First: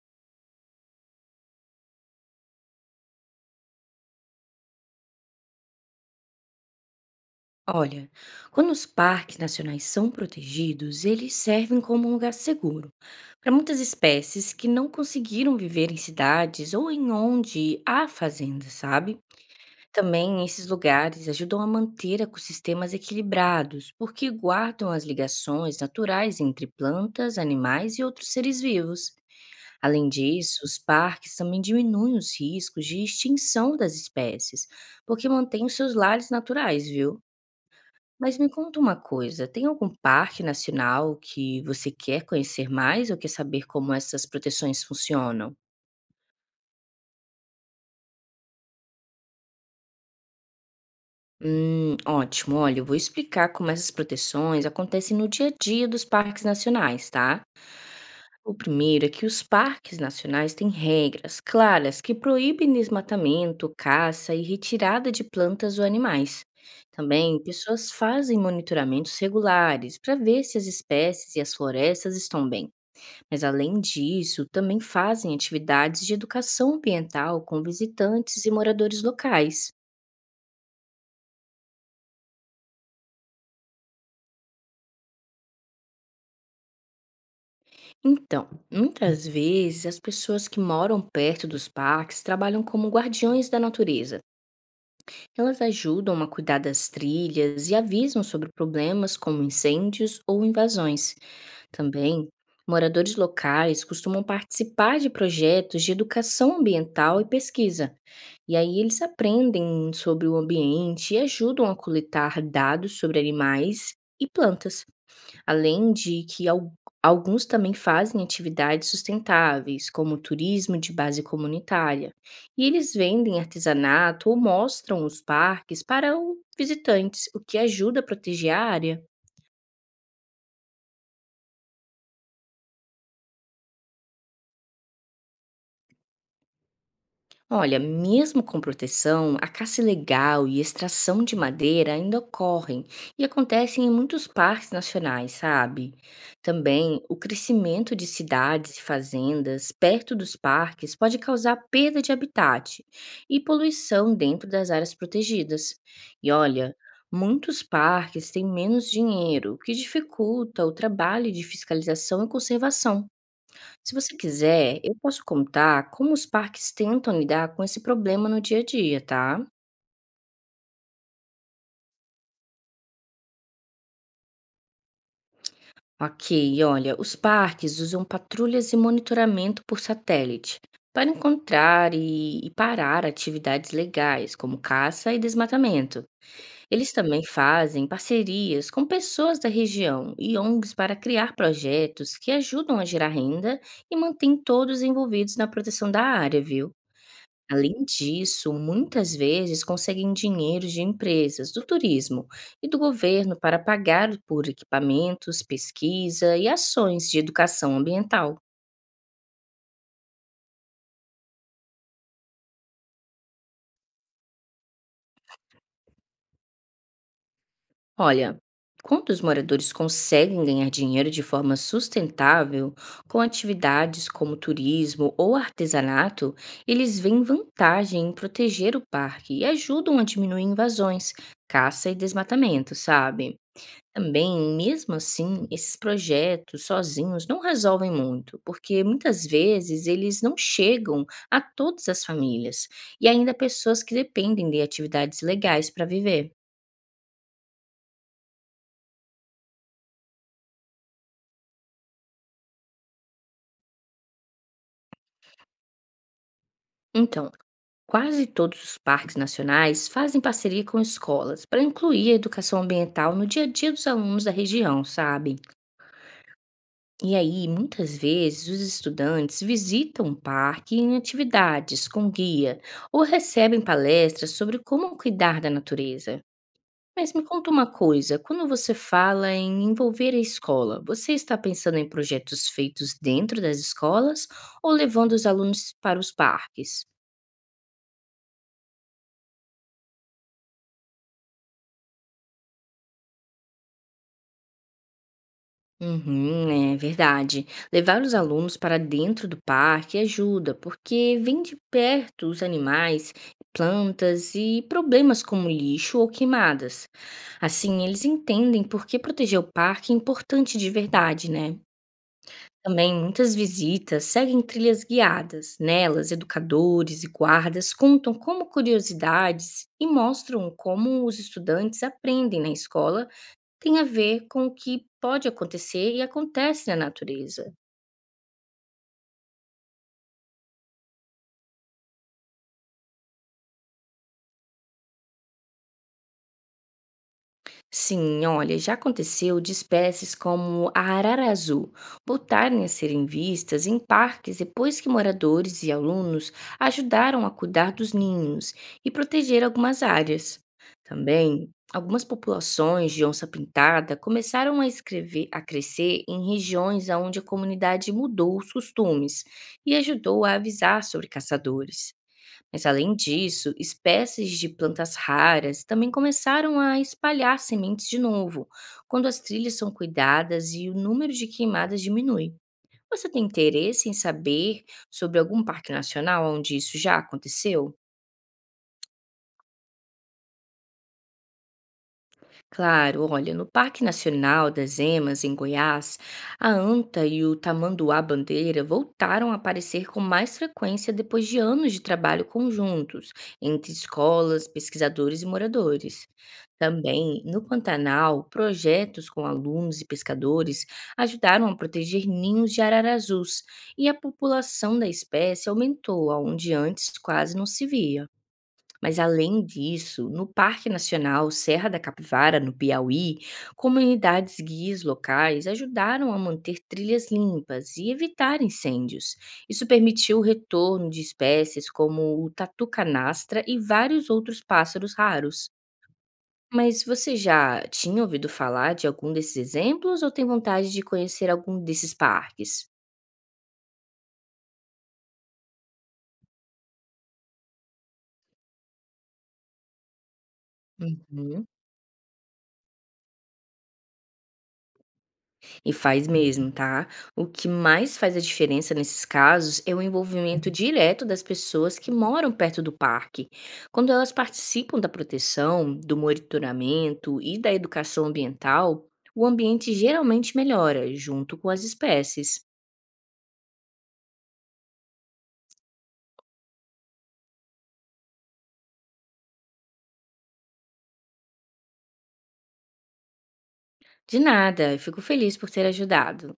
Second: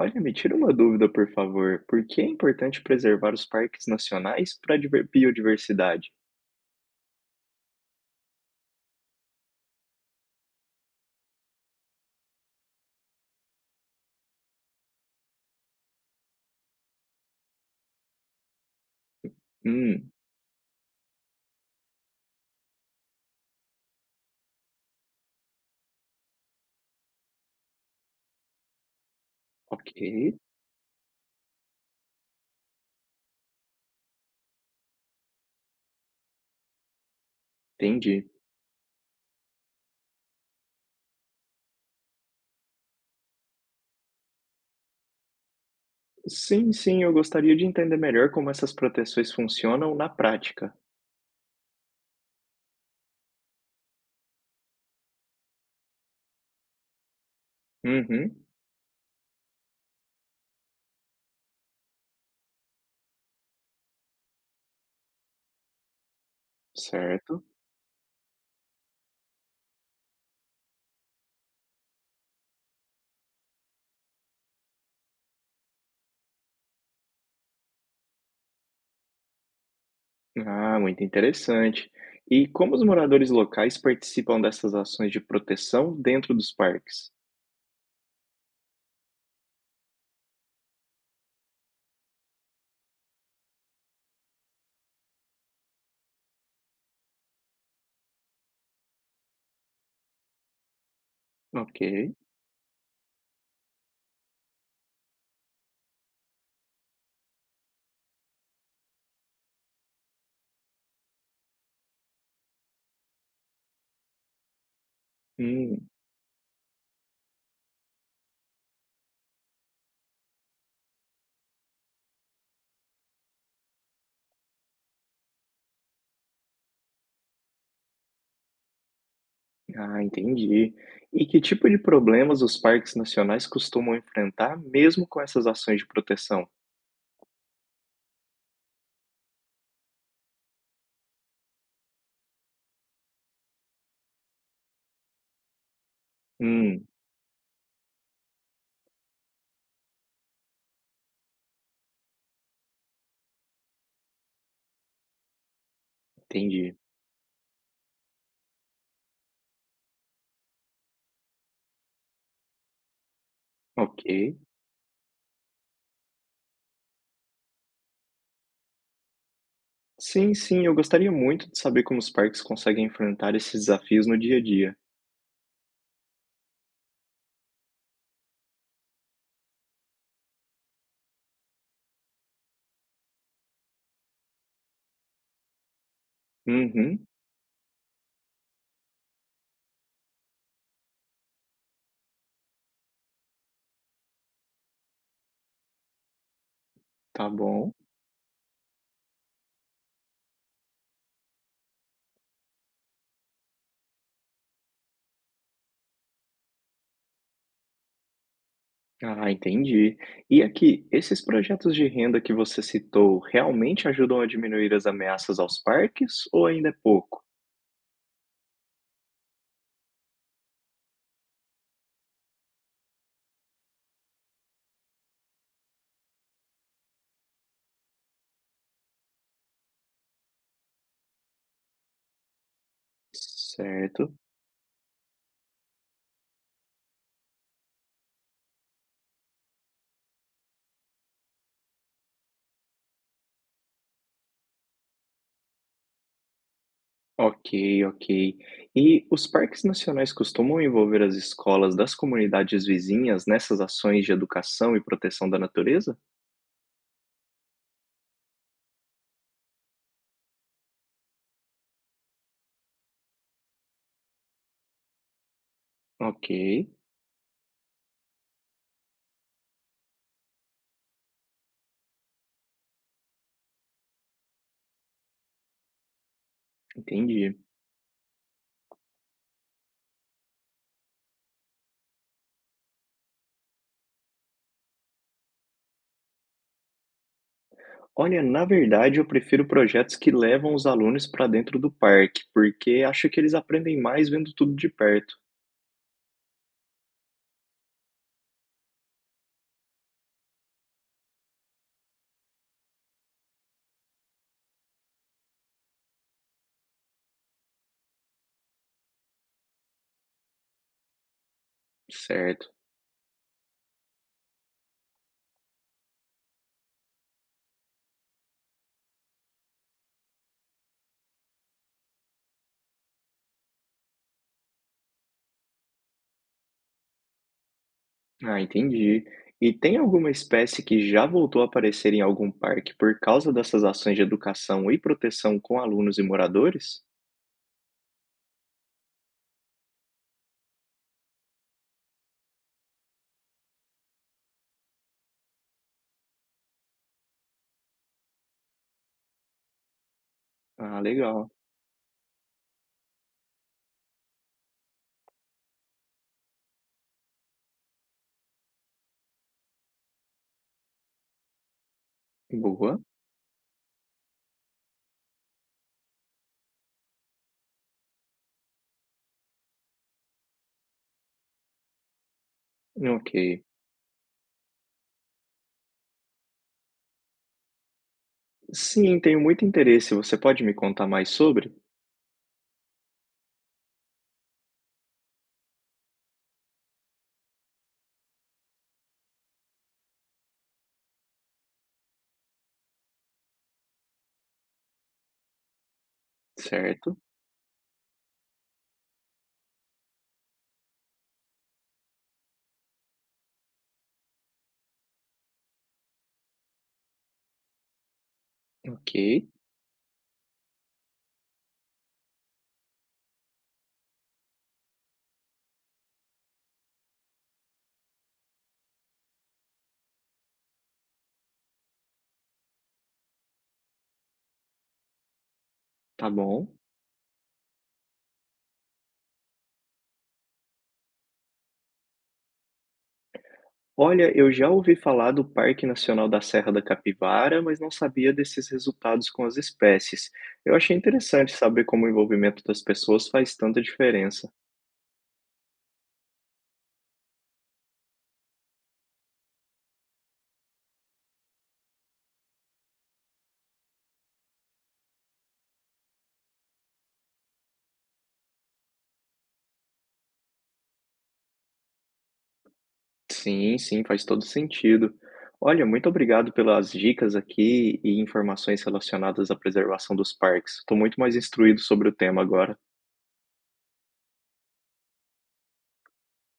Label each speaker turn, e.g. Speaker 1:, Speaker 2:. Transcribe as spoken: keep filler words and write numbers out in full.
Speaker 1: Olha, me tira uma dúvida, por favor. Por que é importante preservar os parques nacionais para a biodiversidade?
Speaker 2: Olha, quando os parques nacionais são protegidos, eles servem como um lugar seguro para muitas espécies que não conseguiram viver em cidades ou em onde há fazendas, sabe?
Speaker 1: Hum,
Speaker 2: Também esses lugares ajudam a manter ecossistemas equilibrados, porque guardam as ligações naturais entre plantas, animais e outros seres vivos.
Speaker 1: ok,
Speaker 2: Além disso, os parques também diminuem os riscos de extinção das espécies, porque mantêm os seus lares naturais, viu?
Speaker 1: entendi.
Speaker 2: Mas me conta uma coisa, tem algum parque nacional que você quer conhecer mais ou quer saber como essas proteções funcionam?
Speaker 1: Sim, sim, eu gostaria de entender melhor como essas proteções funcionam na prática.
Speaker 2: Hum, ótimo. Olha, eu vou explicar como essas proteções acontecem no dia a dia dos parques nacionais, tá?
Speaker 1: Uhum,
Speaker 2: O primeiro é que os parques nacionais têm regras claras que proíbem desmatamento, caça e retirada de plantas ou animais. Também,
Speaker 1: certo.
Speaker 2: pessoas fazem monitoramentos regulares para ver se as espécies e as florestas estão bem. Mas além disso, também fazem atividades de educação ambiental com visitantes e moradores locais.
Speaker 1: Ah, muito interessante. E como os moradores locais participam dessas ações de proteção dentro dos parques?
Speaker 2: Então, muitas vezes as pessoas que moram perto dos parques trabalham como guardiões da natureza. Elas ajudam a cuidar das trilhas e avisam sobre problemas como incêndios ou invasões.
Speaker 1: Ok.
Speaker 2: Também, moradores locais costumam participar de projetos de educação ambiental e pesquisa. E aí eles aprendem sobre o ambiente e ajudam a coletar dados sobre animais e plantas,
Speaker 1: Hum.
Speaker 2: além de que al- alguns também fazem atividades sustentáveis, como turismo de base comunitária. E eles vendem artesanato ou mostram os parques para os visitantes, o que ajuda a proteger a área.
Speaker 1: Ah, entendi. E que tipo de problemas os parques nacionais costumam enfrentar mesmo com essas ações de proteção?
Speaker 2: Olha, mesmo com proteção, a caça ilegal e extração de madeira ainda ocorrem e acontecem em muitos parques nacionais, sabe?
Speaker 1: Hum,
Speaker 2: Também o crescimento de cidades e fazendas perto dos parques pode causar perda de habitat e poluição dentro das áreas protegidas. E olha,
Speaker 1: entendi.
Speaker 2: muitos parques têm menos dinheiro, o que dificulta o trabalho de fiscalização e conservação. Se
Speaker 1: Ok.
Speaker 2: você quiser, eu posso contar como os parques tentam lidar com esse problema no dia a dia, tá?
Speaker 1: Sim, sim, eu gostaria muito de saber como os parques conseguem enfrentar esses desafios no dia a dia.
Speaker 2: Ok, olha, os parques usam patrulhas e monitoramento por satélite para encontrar e, e parar atividades legais, como caça e desmatamento. Eles
Speaker 1: Uhum,
Speaker 2: também fazem parcerias com pessoas da região e O N Gs para criar projetos que ajudam a gerar renda e mantêm todos envolvidos na proteção da área, viu?
Speaker 1: tá bom.
Speaker 2: Além disso, muitas vezes conseguem dinheiro de empresas, do turismo e do governo para pagar por equipamentos, pesquisa e ações de educação ambiental.
Speaker 1: Ah, entendi. E aqui, esses projetos de renda que você citou realmente ajudam a diminuir as ameaças aos parques ou ainda é pouco?
Speaker 2: Olha, quando os moradores conseguem ganhar dinheiro de forma sustentável com atividades como turismo ou artesanato, eles veem vantagem em proteger o parque e ajudam a diminuir invasões, caça e desmatamento, sabe?
Speaker 1: Certo.
Speaker 2: Também, mesmo assim, esses projetos sozinhos não resolvem muito, porque muitas vezes eles não chegam a todas as famílias e ainda pessoas que dependem de atividades legais para viver.
Speaker 1: Ok, ok. E os parques nacionais costumam envolver as escolas das comunidades vizinhas nessas ações de educação e proteção da natureza?
Speaker 2: Então, quase todos os parques nacionais fazem parceria com escolas para incluir a educação ambiental no dia a dia dos alunos da região, sabe?
Speaker 1: Ok,
Speaker 2: E aí, muitas vezes, os estudantes visitam um parque em atividades com guia ou recebem palestras sobre como cuidar da natureza. Mas me
Speaker 1: entendi.
Speaker 2: conta uma coisa: quando você fala em envolver a escola, você está pensando em projetos feitos dentro das escolas ou levando os alunos para os parques?
Speaker 1: Olha, na verdade, eu prefiro projetos que levam os alunos para dentro do parque, porque acho que eles aprendem mais vendo tudo de perto.
Speaker 2: Uhum, é verdade. Levar os alunos para dentro do parque ajuda, porque vem de perto os animais, plantas e problemas como lixo ou queimadas. Assim, eles entendem por que proteger o parque é importante de verdade, né?
Speaker 1: Certo.
Speaker 2: Também muitas visitas seguem trilhas guiadas. Nelas, educadores e guardas contam como curiosidades e mostram como os estudantes aprendem na escola tem a ver com o que pode acontecer e acontece na natureza.
Speaker 1: Ah, entendi. E tem alguma espécie que já voltou a aparecer em algum parque por causa dessas ações de educação e proteção com alunos e moradores?
Speaker 2: Sim, olha, já aconteceu de espécies como a arara azul voltarem a serem vistas em parques depois que moradores e alunos ajudaram a cuidar dos ninhos e proteger algumas áreas.
Speaker 1: Ah, legal.
Speaker 2: Também, algumas populações de onça-pintada começaram a, escrever- a crescer em regiões onde a comunidade mudou os costumes e ajudou a avisar sobre caçadores. Mas
Speaker 1: Boa.
Speaker 2: além disso, espécies de plantas raras também começaram a espalhar sementes de novo, quando as trilhas são cuidadas e o número de queimadas diminui. Você
Speaker 1: Ok.
Speaker 2: tem interesse em saber sobre algum parque nacional onde isso já aconteceu?
Speaker 1: Sim, tenho muito interesse. Você pode me contar mais sobre?
Speaker 2: Claro, olha, no Parque Nacional das Emas, em Goiás, a anta e o tamanduá-bandeira voltaram a aparecer com mais frequência depois de anos de trabalho conjuntos entre escolas, pesquisadores e moradores.
Speaker 1: Certo.
Speaker 2: Também, no Pantanal, projetos com alunos e pescadores ajudaram a proteger ninhos de araras azuis e a população da espécie aumentou, onde antes quase não se via.
Speaker 1: Ok,
Speaker 2: Mas além disso, no Parque Nacional Serra da Capivara, no Piauí, comunidades guias locais ajudaram a manter trilhas limpas e evitar incêndios. Isso permitiu o retorno de espécies como o tatu-canastra e vários outros pássaros raros.
Speaker 1: tá bom.
Speaker 2: Mas você já tinha ouvido falar de algum desses exemplos ou tem vontade de conhecer algum desses parques?
Speaker 1: Olha, eu já ouvi falar do Parque Nacional da Serra da Capivara, mas não sabia desses resultados com as espécies. Eu achei interessante
Speaker 2: Uhum.
Speaker 1: saber como o envolvimento das pessoas faz tanta diferença.
Speaker 2: E faz mesmo, tá? O que mais faz a diferença nesses casos é o envolvimento direto das pessoas que moram perto do parque. Quando elas participam da proteção, do monitoramento e da educação ambiental, o ambiente geralmente melhora junto com as espécies.
Speaker 1: Sim, sim, faz todo sentido. Olha, muito obrigado pelas dicas aqui e informações relacionadas à preservação dos parques. Estou muito mais instruído sobre o tema agora.
Speaker 2: De nada, eu fico feliz por ter ajudado.